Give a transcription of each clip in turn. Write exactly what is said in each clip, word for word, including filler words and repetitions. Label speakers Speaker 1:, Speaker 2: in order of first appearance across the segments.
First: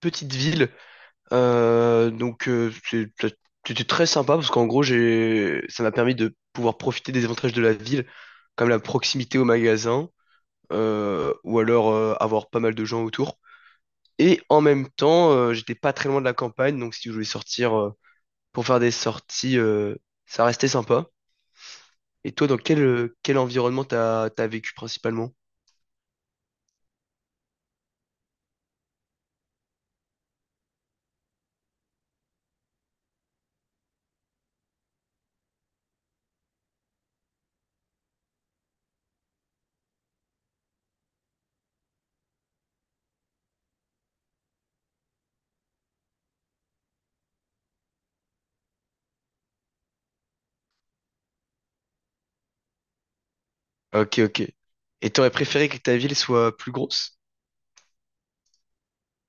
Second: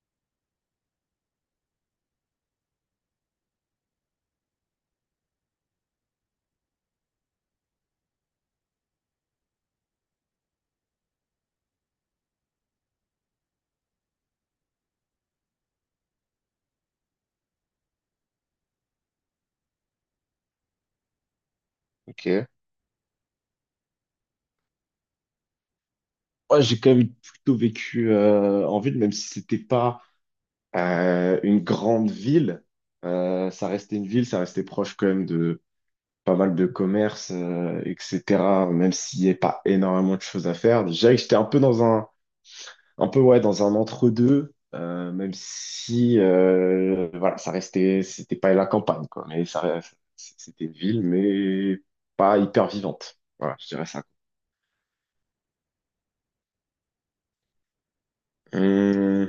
Speaker 1: Petite ville. Euh, donc euh, c'est- c'était très sympa parce qu'en gros j'ai ça m'a permis de pouvoir profiter des avantages de la ville, comme la proximité au magasin, euh, ou alors euh, avoir pas mal de gens autour. Et en même temps, euh, j'étais pas très loin de la campagne, donc si je voulais sortir euh, pour faire des sorties, euh, ça restait sympa.
Speaker 2: Ok.
Speaker 1: Et
Speaker 2: Ouais,
Speaker 1: toi, dans quel, euh, quel environnement t'as, t'as vécu principalement?
Speaker 2: j'ai quand même plutôt vécu euh, en ville, même si c'était pas euh, une grande ville. Euh, ça restait une ville, ça restait proche quand même de pas mal de commerces, euh, et cætera. Même s'il n'y avait pas énormément de choses à faire. Déjà, j'étais un peu dans un, un peu ouais, dans un entre-deux, euh, même si euh, voilà, ça restait, c'était pas la campagne, quoi. Mais ça, reste- c'était une ville, mais pas hyper vivante. Voilà, je dirais ça.
Speaker 1: Ok, ok. Et t'aurais préféré que ta ville soit plus grosse?
Speaker 2: Hum.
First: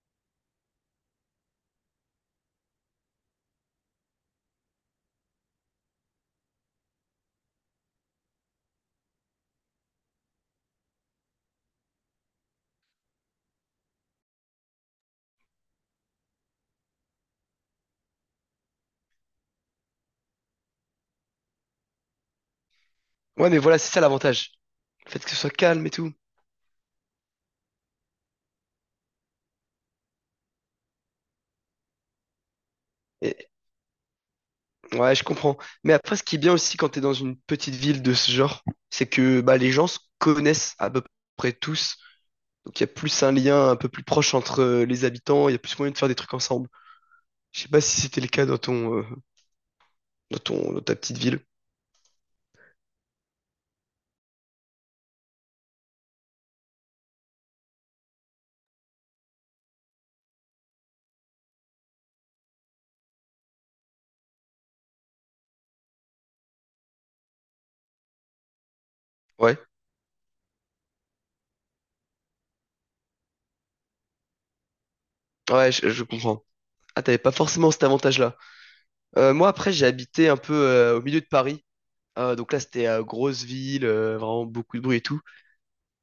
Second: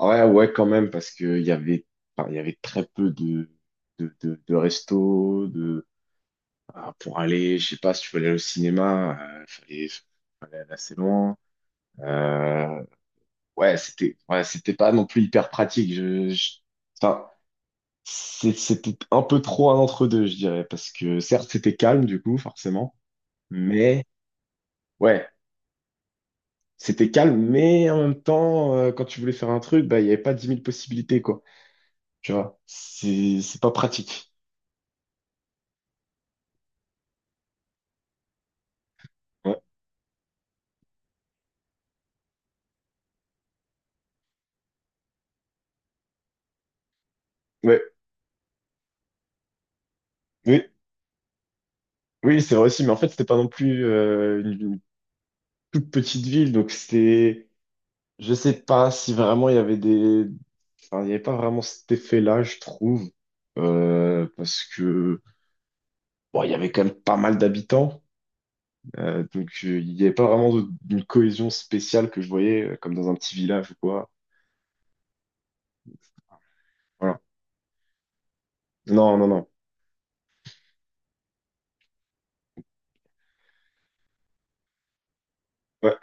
Speaker 2: Ouais, ouais, quand même, parce que il y avait, enfin, il y avait très peu de, de, de, de restos, de, ah, pour aller, je sais pas, si tu voulais aller au cinéma, euh, fallait, fallait aller assez loin. Euh, ouais, c'était, ouais, c'était pas non plus hyper pratique. Je, je- enfin, c'est- c'était un peu trop un entre-deux, je dirais, parce que certes, c'était calme, du coup, forcément,
Speaker 1: Ouais, mais voilà, c'est ça
Speaker 2: mais
Speaker 1: l'avantage. Le fait
Speaker 2: ouais,
Speaker 1: que ce soit calme et tout.
Speaker 2: c'était calme, mais en même temps, euh, quand tu voulais faire un truc, bah, il y avait pas dix mille possibilités, quoi. Tu vois, c'est, c'est pas pratique.
Speaker 1: Ouais, je comprends. Mais après, ce qui est bien aussi quand t'es dans une petite ville de ce genre, c'est que bah,
Speaker 2: Ouais.
Speaker 1: les gens se connaissent à peu près tous. Donc il y a plus un lien un peu plus proche entre euh, les habitants, il y a plus moyen de faire des trucs ensemble. Je sais pas
Speaker 2: Ouais.
Speaker 1: si c'était le cas dans ton, euh, dans
Speaker 2: Oui,
Speaker 1: ton, dans ta petite ville.
Speaker 2: oui, c'est vrai aussi, mais en fait, c'était pas non plus euh, une, une toute petite ville, donc c'était, je sais pas si vraiment il y avait des, enfin, il y avait pas vraiment cet effet-là, je trouve, euh, parce que bon, il y avait quand même pas mal d'habitants, euh, donc
Speaker 1: Ouais,
Speaker 2: euh, il y avait pas vraiment de- d'une cohésion spéciale que je voyais euh, comme dans un petit village ou quoi.
Speaker 1: ouais, je, je comprends. Ah, t'avais
Speaker 2: Voilà.
Speaker 1: pas forcément cet avantage-là.
Speaker 2: Non, non,
Speaker 1: Euh,
Speaker 2: non.
Speaker 1: moi, après, j'ai habité un peu euh, au milieu de Paris. Euh, donc là, c'était euh, grosse ville, euh, vraiment beaucoup de bruit et tout.
Speaker 2: Ouais,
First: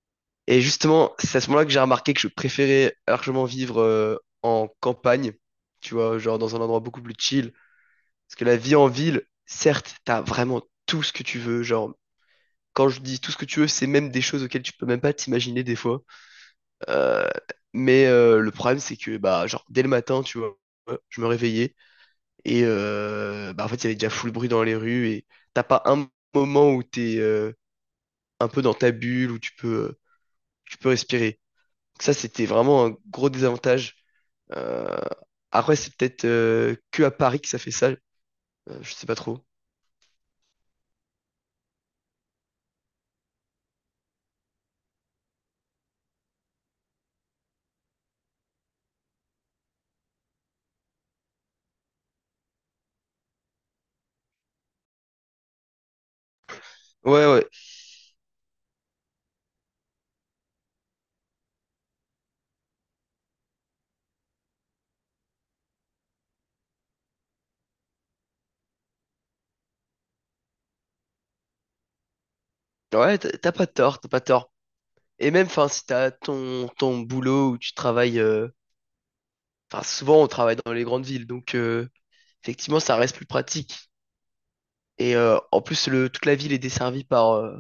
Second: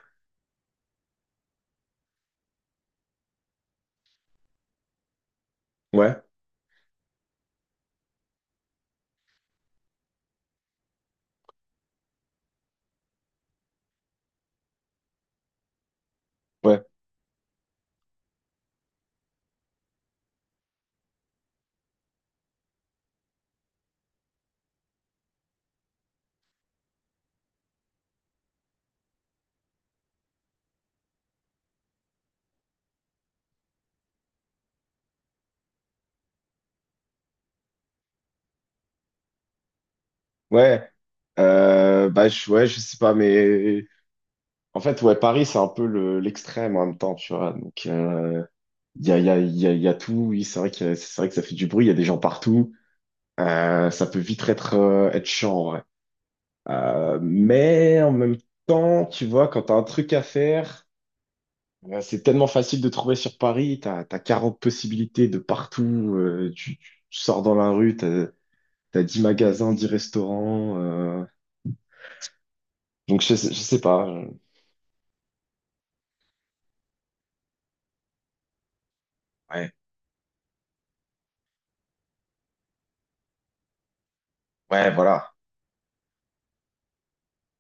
Speaker 1: Et justement, c'est à ce moment-là que j'ai remarqué que je préférais largement vivre euh, en campagne, tu vois,
Speaker 2: ouais,
Speaker 1: genre dans un endroit beaucoup plus chill. Parce que la vie en ville, certes, t'as vraiment tout ce que tu veux. Genre, quand je dis tout ce que tu veux, c'est même des choses auxquelles tu peux même pas t'imaginer des fois.
Speaker 2: ouais,
Speaker 1: Euh, mais euh, le problème, c'est que, bah, genre, dès le matin, tu vois, je me réveillais et, euh, bah, en fait, il y avait déjà full bruit dans les rues et t'as pas un moment où t'es euh, un peu dans ta bulle, où tu peux, tu peux respirer. Ça, c'était vraiment un gros désavantage. Euh, Après, c'est peut-être euh, que à Paris que ça fait ça. Euh, je sais pas trop.
Speaker 2: ouais. Euh, bah, je, ouais, je sais pas, mais en fait, ouais, Paris, c'est un peu le- l'extrême en même temps, tu vois, donc euh, il y a, il y a, il y a, il y a tout, oui, c'est vrai que, c'est vrai que ça fait du bruit, il y a des gens partout. Euh, ça peut vite être, euh, être chiant, ouais. Euh,
Speaker 1: Ouais, ouais.
Speaker 2: mais en même temps, tu vois, quand t'as un truc à faire, euh, c'est tellement facile de trouver sur Paris, t'as, t'as quarante possibilités de partout, euh, tu, tu sors dans la rue, t'as, t'as dix magasins, dix restaurants, euh,
Speaker 1: Ouais,
Speaker 2: donc
Speaker 1: t'as
Speaker 2: je,
Speaker 1: t'as
Speaker 2: sais- je
Speaker 1: pas
Speaker 2: sais
Speaker 1: tort,
Speaker 2: pas.
Speaker 1: t'as pas
Speaker 2: Euh,
Speaker 1: tort. Et même, enfin, si t'as ton, ton boulot où tu travailles. euh,
Speaker 2: ouais,
Speaker 1: Enfin, souvent, on travaille dans les grandes villes. Donc, euh, effectivement, ça reste plus pratique.
Speaker 2: ouais,
Speaker 1: Et
Speaker 2: voilà.
Speaker 1: euh, en plus, le, toute la ville est desservie par, euh,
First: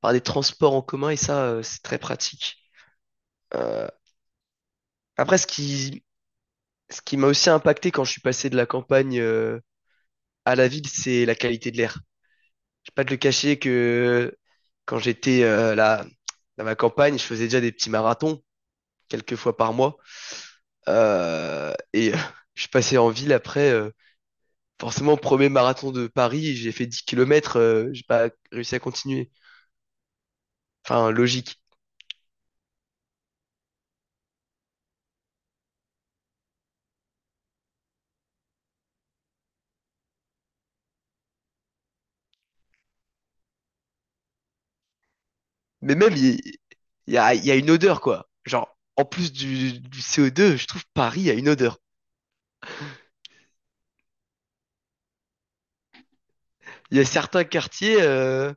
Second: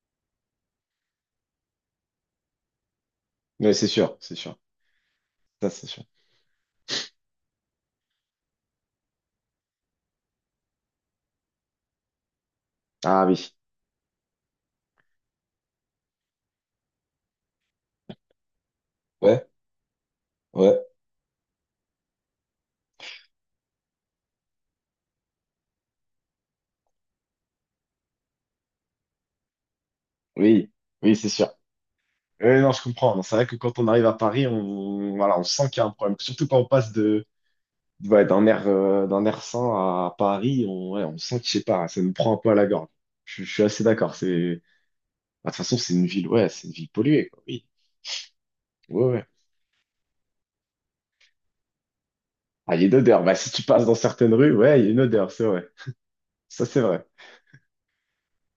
Speaker 1: par des transports en commun. Et ça, euh, c'est très pratique.
Speaker 2: Ouais, c'est
Speaker 1: Euh,
Speaker 2: sûr, c'est sûr.
Speaker 1: Après, ce
Speaker 2: Ça, c'est sûr.
Speaker 1: qui, ce qui m'a aussi impacté quand je suis passé de la campagne euh, à la ville, c'est la qualité de l'air. Je vais pas te le
Speaker 2: Ah oui.
Speaker 1: cacher que quand j'étais euh, là, dans ma campagne, je faisais déjà des petits marathons quelques
Speaker 2: Ouais,
Speaker 1: fois par mois.
Speaker 2: ouais,
Speaker 1: Euh, et euh, je suis passé en ville après. Euh, forcément, premier marathon de Paris, j'ai fait dix kilomètres. Euh, j'ai pas réussi à continuer.
Speaker 2: oui,
Speaker 1: Enfin,
Speaker 2: oui, c'est sûr.
Speaker 1: logique.
Speaker 2: Oui, non, je comprends. Non, c'est vrai que quand on arrive à Paris, on, voilà, on sent qu'il y a un problème. Surtout quand on passe de, de- ouais, d'un air, euh, d'un air sain à Paris, on, ouais, on sent que, je sais pas, ça nous prend un peu à la gorge. Je, je suis assez d'accord. C'est, bah, de toute façon, c'est
Speaker 1: Mais
Speaker 2: une
Speaker 1: même,
Speaker 2: ville,
Speaker 1: il
Speaker 2: ouais, c'est une ville
Speaker 1: il y,
Speaker 2: polluée,
Speaker 1: a,
Speaker 2: quoi.
Speaker 1: il y a
Speaker 2: Oui,
Speaker 1: une odeur, quoi. Genre,
Speaker 2: ouais,
Speaker 1: en
Speaker 2: ouais.
Speaker 1: plus du, du C O deux, je trouve Paris a une odeur.
Speaker 2: Ah, il y a une odeur. Bah, si tu passes dans certaines rues, ouais, il y a une odeur, c'est vrai. Ça, c'est
Speaker 1: Il y
Speaker 2: vrai.
Speaker 1: a certains quartiers, euh,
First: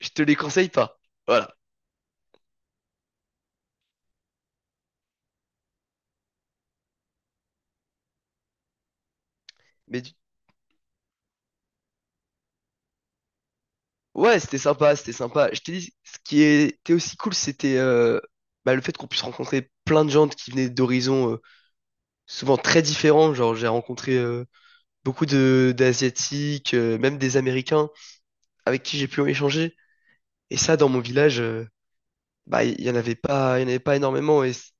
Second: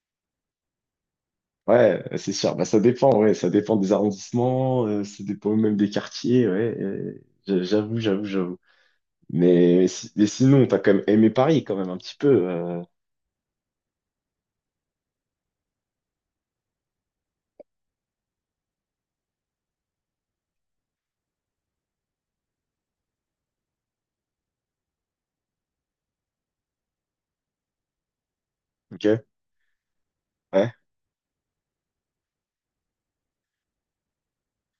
Speaker 1: je te les conseille pas. Voilà.
Speaker 2: Ouais, c'est sûr. Bah, ça dépend, ouais, ça dépend des arrondissements, euh, ça dépend même des quartiers, ouais. Euh, j'a- j'avoue, j'avoue, j'avoue. Mais, si-
Speaker 1: Mais
Speaker 2: mais sinon, t'as quand même aimé Paris, quand même, un petit peu. Euh,
Speaker 1: Ouais, c'était sympa, c'était sympa. Je t'ai dit, ce qui était aussi cool, c'était euh, bah, le fait qu'on puisse rencontrer plein de gens qui venaient d'horizons euh, souvent très différents. Genre, j'ai rencontré euh, beaucoup de d'Asiatiques, euh, même des Américains, avec qui j'ai
Speaker 2: ok,
Speaker 1: pu échanger. Et
Speaker 2: ouais,
Speaker 1: ça, dans mon village, euh, bah, il y en avait pas, il y en avait pas énormément. Et c-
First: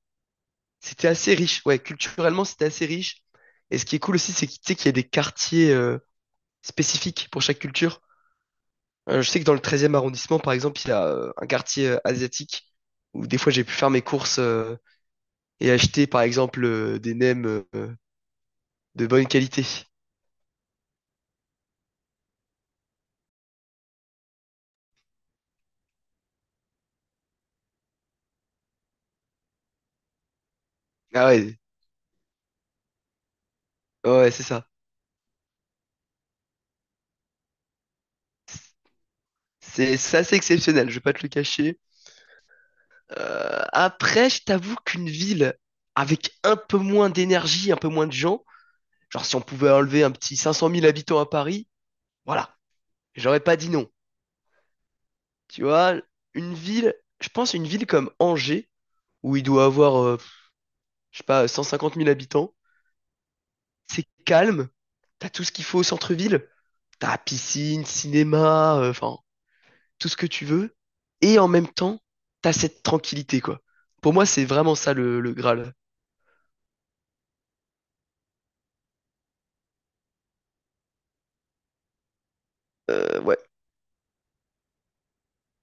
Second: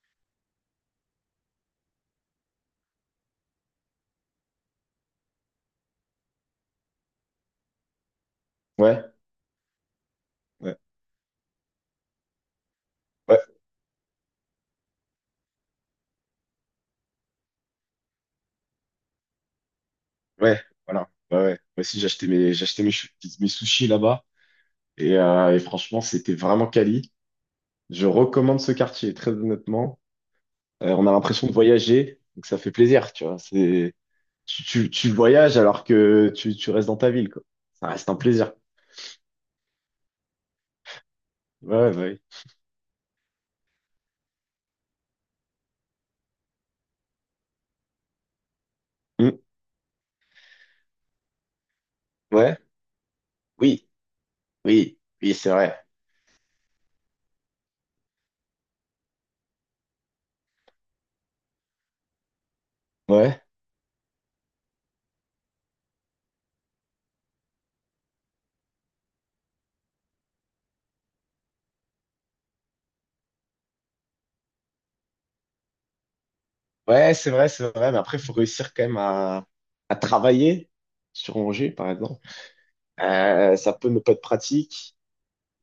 Speaker 1: c'était assez riche. Ouais, culturellement, c'était assez riche. Et ce qui est cool aussi, c'est que tu sais qu'il y a des quartiers euh, spécifiques pour chaque culture.
Speaker 2: ouais,
Speaker 1: Euh, je sais que dans le treizième arrondissement, par
Speaker 2: ouais,
Speaker 1: exemple, il y a euh, un quartier euh, asiatique où
Speaker 2: ouais,
Speaker 1: des fois j'ai pu faire mes courses euh, et acheter, par exemple, euh, des nems euh, de bonne qualité.
Speaker 2: ouais, voilà. Ouais, ouais. Moi aussi, j'ai acheté mes, j'ai acheté mes, chou- mes sushis là-bas et, euh, et franchement, c'était vraiment quali. Je recommande ce quartier, très honnêtement. Euh, on a
Speaker 1: Ah
Speaker 2: l'impression de
Speaker 1: ouais,
Speaker 2: voyager, donc ça fait plaisir, tu vois. C'est,
Speaker 1: ouais, ouais, c'est
Speaker 2: tu,
Speaker 1: ça.
Speaker 2: tu, tu voyages alors que tu, tu restes dans ta ville, quoi. Ça reste un plaisir.
Speaker 1: C'est c'est assez exceptionnel, je vais pas te le cacher.
Speaker 2: Ouais, ouais.
Speaker 1: Euh, après, je t'avoue qu'une ville avec un peu moins d'énergie, un peu moins de gens, genre si
Speaker 2: Hmm,
Speaker 1: on pouvait enlever un petit cinq cent mille habitants à Paris, voilà,
Speaker 2: ouais,
Speaker 1: j'aurais pas dit
Speaker 2: oui,
Speaker 1: non.
Speaker 2: oui, oui, c'est
Speaker 1: Tu
Speaker 2: vrai.
Speaker 1: vois, une ville, je pense une ville comme Angers, où il doit avoir euh, je sais pas, cent cinquante mille habitants.
Speaker 2: Ouais,
Speaker 1: C'est calme, t'as tout ce qu'il faut au centre-ville. T'as piscine, cinéma, euh, enfin, tout ce que tu veux. Et en même temps, t'as cette tranquillité, quoi. Pour moi, c'est vraiment ça le, le Graal.
Speaker 2: ouais, c'est vrai, c'est vrai. Mais après, il faut réussir quand même à, à travailler sur Angers, par exemple.
Speaker 1: Euh, ouais.
Speaker 2: Euh, ça peut ne pas être pratique.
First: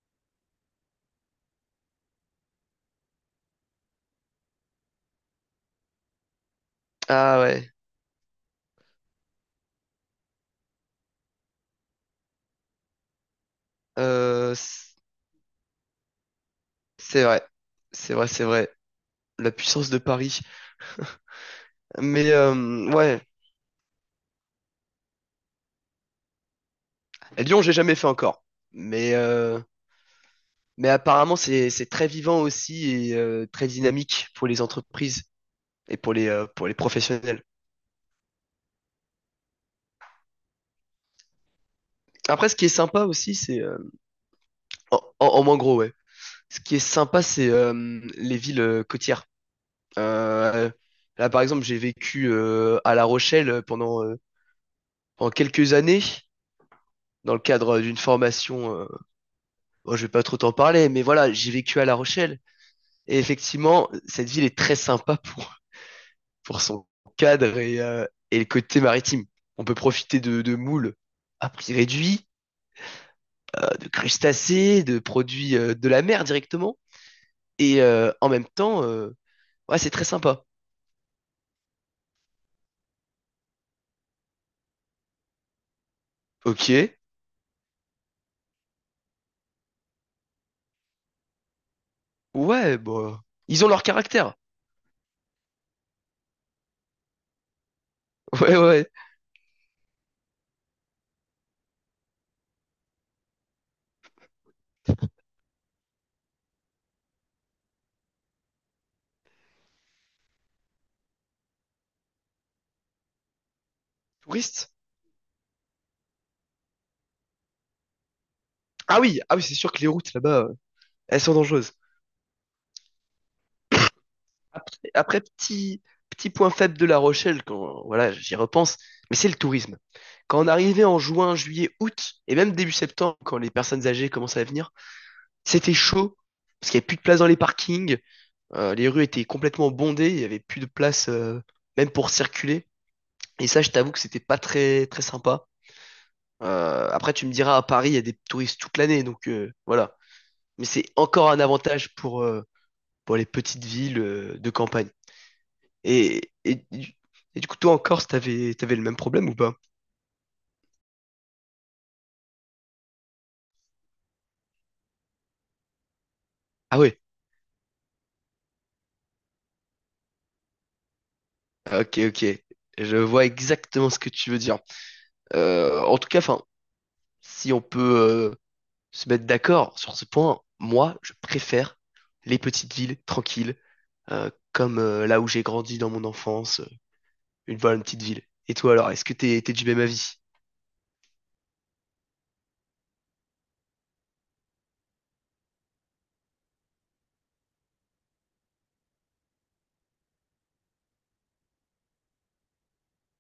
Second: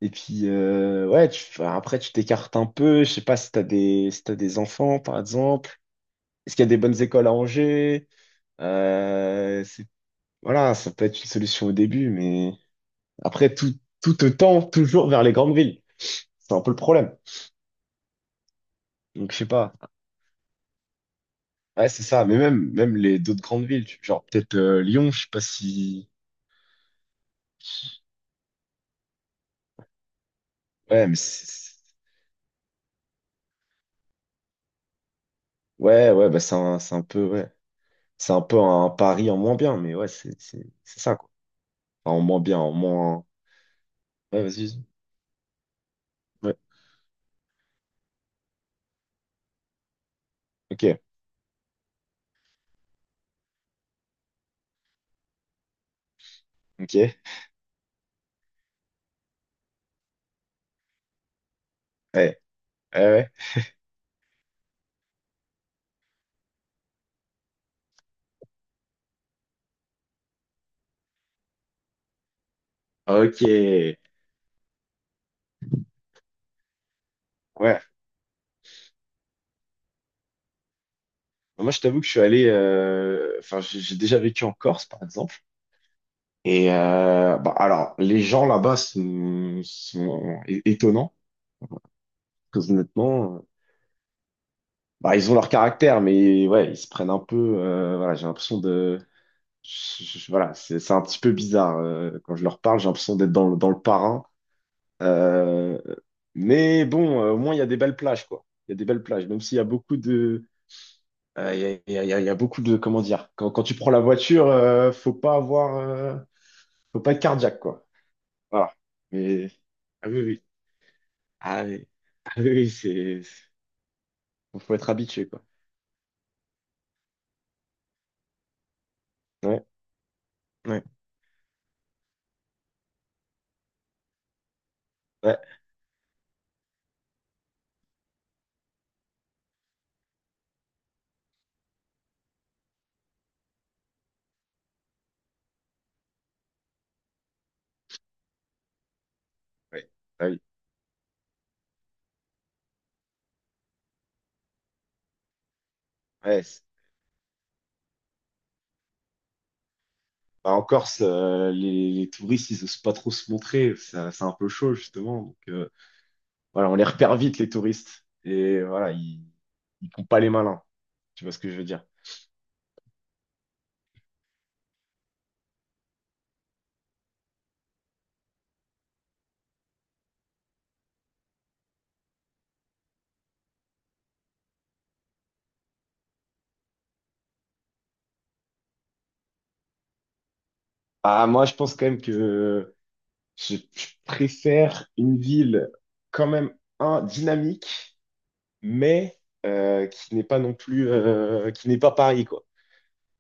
Speaker 2: Et puis, euh, ouais, tu, enfin, après, tu t'écartes un peu. Je sais pas si t'as des, si t'as des enfants, par exemple. Est-ce qu'il y a des bonnes écoles à
Speaker 1: Ah ouais.
Speaker 2: Angers? Euh, c'est, voilà, ça peut être une solution au début, mais après, tout, tout te
Speaker 1: Euh,
Speaker 2: tend
Speaker 1: c-
Speaker 2: toujours vers les grandes villes. C'est un peu le problème.
Speaker 1: c'est vrai. C'est vrai, c'est vrai.
Speaker 2: Donc, je sais
Speaker 1: La
Speaker 2: pas.
Speaker 1: puissance de Paris.
Speaker 2: Ouais, c'est ça.
Speaker 1: Mais
Speaker 2: Mais
Speaker 1: euh,
Speaker 2: même, même les
Speaker 1: ouais.
Speaker 2: d'autres grandes villes, tu- genre peut-être euh, Lyon, je sais pas si.
Speaker 1: Lyon, j'ai jamais fait encore. Mais, euh, mais
Speaker 2: Ouais, mais
Speaker 1: apparemment,
Speaker 2: c'est-
Speaker 1: c'est,
Speaker 2: c'est-
Speaker 1: c'est très vivant aussi et euh, très dynamique pour les entreprises et
Speaker 2: ouais,
Speaker 1: pour les,
Speaker 2: ouais, bah,
Speaker 1: euh,
Speaker 2: c'est
Speaker 1: pour les
Speaker 2: un, c'est un peu,
Speaker 1: professionnels.
Speaker 2: ouais. C'est un peu un pari en moins bien, mais ouais, c'est, c'est, c'est ça, quoi. Enfin, en moins
Speaker 1: Après, ce
Speaker 2: bien,
Speaker 1: qui est
Speaker 2: en
Speaker 1: sympa
Speaker 2: moins.
Speaker 1: aussi, c'est. euh,
Speaker 2: Ouais, vas-y.
Speaker 1: en, en- en moins gros, ouais.
Speaker 2: Ouais.
Speaker 1: Ce qui est sympa, c'est euh, les villes euh, côtières. Euh,
Speaker 2: Ok.
Speaker 1: Là, par exemple, j'ai vécu euh, à La Rochelle euh, pendant, euh, pendant quelques années,
Speaker 2: Ok.
Speaker 1: dans le cadre d'une formation. Euh, bon, je vais pas trop t'en parler, mais voilà, j'ai vécu à La
Speaker 2: Ouais.
Speaker 1: Rochelle. Et
Speaker 2: Ouais,
Speaker 1: effectivement, cette ville est très sympa pour, pour son cadre et, euh, et le côté maritime. On peut profiter de, de moules à prix réduit,
Speaker 2: ouais.
Speaker 1: euh, de
Speaker 2: Ok.
Speaker 1: crustacés, de produits euh, de la mer directement.
Speaker 2: Ouais.
Speaker 1: Et euh, en même temps, euh, ouais, c'est très sympa.
Speaker 2: Moi, je t'avoue que je suis allé. Euh, enfin, j'ai j'ai déjà vécu en Corse, par exemple.
Speaker 1: Ok.
Speaker 2: Et euh, bah, alors, les gens là-bas sont, sont é- étonnants. Parce que
Speaker 1: Ouais, bah.
Speaker 2: honnêtement, euh,
Speaker 1: Ils ont leur caractère.
Speaker 2: bah, ils ont leur caractère, mais ouais, ils se prennent un peu. Euh, voilà, j'ai l'impression
Speaker 1: Ouais, ouais.
Speaker 2: de. je- je- je- voilà, c'est c'est un petit peu bizarre. Euh, quand je leur parle, j'ai l'impression d'être dans, le- dans le parrain. Euh, mais bon, euh, au moins, il y a des belles plages, quoi. Il y a des belles plages, même s'il y a beaucoup de... Euh, il y a, il y a- il y a- il y a beaucoup de... Comment dire? Quand, quand tu prends la voiture,
Speaker 1: Touristes.
Speaker 2: euh, faut pas avoir... Euh, faut pas être cardiaque, quoi. Voilà.
Speaker 1: Ah oui, ah oui,
Speaker 2: Mais...
Speaker 1: c'est sûr que les
Speaker 2: Ah
Speaker 1: routes
Speaker 2: oui, oui.
Speaker 1: là-bas, euh, elles sont
Speaker 2: Ah
Speaker 1: dangereuses.
Speaker 2: oui, ah, oui, oui, c'est... Faut faut
Speaker 1: Après,
Speaker 2: être
Speaker 1: après,
Speaker 2: habitué, quoi.
Speaker 1: petit, petit point faible de La Rochelle, quand voilà, j'y repense, mais c'est le
Speaker 2: Ouais,
Speaker 1: tourisme. Quand on
Speaker 2: ouais,
Speaker 1: arrivait en juin, juillet, août, et même début septembre, quand les personnes âgées commençaient à venir,
Speaker 2: ouais,
Speaker 1: c'était chaud, parce qu'il n'y avait plus de place dans les parkings, euh, les rues étaient complètement bondées, il n'y avait plus de place euh, même pour circuler. Et ça, je t'avoue que c'était pas très, très sympa. Euh, après, tu me diras, à Paris, il y a des touristes toute l'année, donc euh,
Speaker 2: ouais.
Speaker 1: voilà.
Speaker 2: Ah oui,
Speaker 1: Mais c'est encore un avantage pour, euh, pour les petites villes euh, de campagne. Et,
Speaker 2: ouais.
Speaker 1: et,
Speaker 2: C'est-
Speaker 1: du et du coup, toi en Corse, t'avais, t'avais le même problème ou pas?
Speaker 2: bah, en Corse, euh, les, les touristes, ils osent pas trop se montrer. Ça- c'est un peu chaud, justement. Voilà, on
Speaker 1: Ah
Speaker 2: les
Speaker 1: ouais,
Speaker 2: repère vite, les touristes. Et voilà, ils ne font pas les malins. Tu vois ce que je veux dire?
Speaker 1: ok, ok. Je vois exactement ce que tu veux dire. Euh, en tout cas, enfin, si on peut euh, se mettre d'accord sur ce point, moi, je préfère les petites villes tranquilles, euh, comme euh, là où j'ai grandi dans mon enfance, euh, une, voilà, une petite ville. Et toi alors, est-ce que t'es, t'es du même avis?
Speaker 2: Ah, moi, je pense quand même que je, je préfère une ville quand même, un, dynamique, mais euh, qui n'est pas non plus, euh, qui n'est pas Paris, quoi.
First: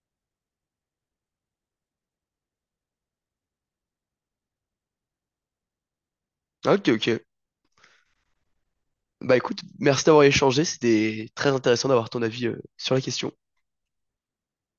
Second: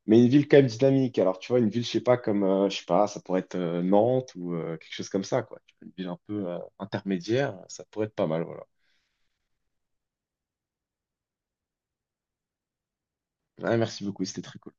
Speaker 2: Mais une ville quand même dynamique. Alors, tu vois, une ville, je sais pas, comme, euh, je sais pas, ça pourrait être euh, Nantes ou euh, quelque chose comme ça, quoi. Une ville un peu euh,
Speaker 1: Ah, ok, ok.
Speaker 2: intermédiaire, ça pourrait être pas mal, voilà.
Speaker 1: Bah écoute, merci d'avoir échangé, c'était très intéressant d'avoir ton avis euh, sur la question.
Speaker 2: Ouais, merci beaucoup, c'était très cool.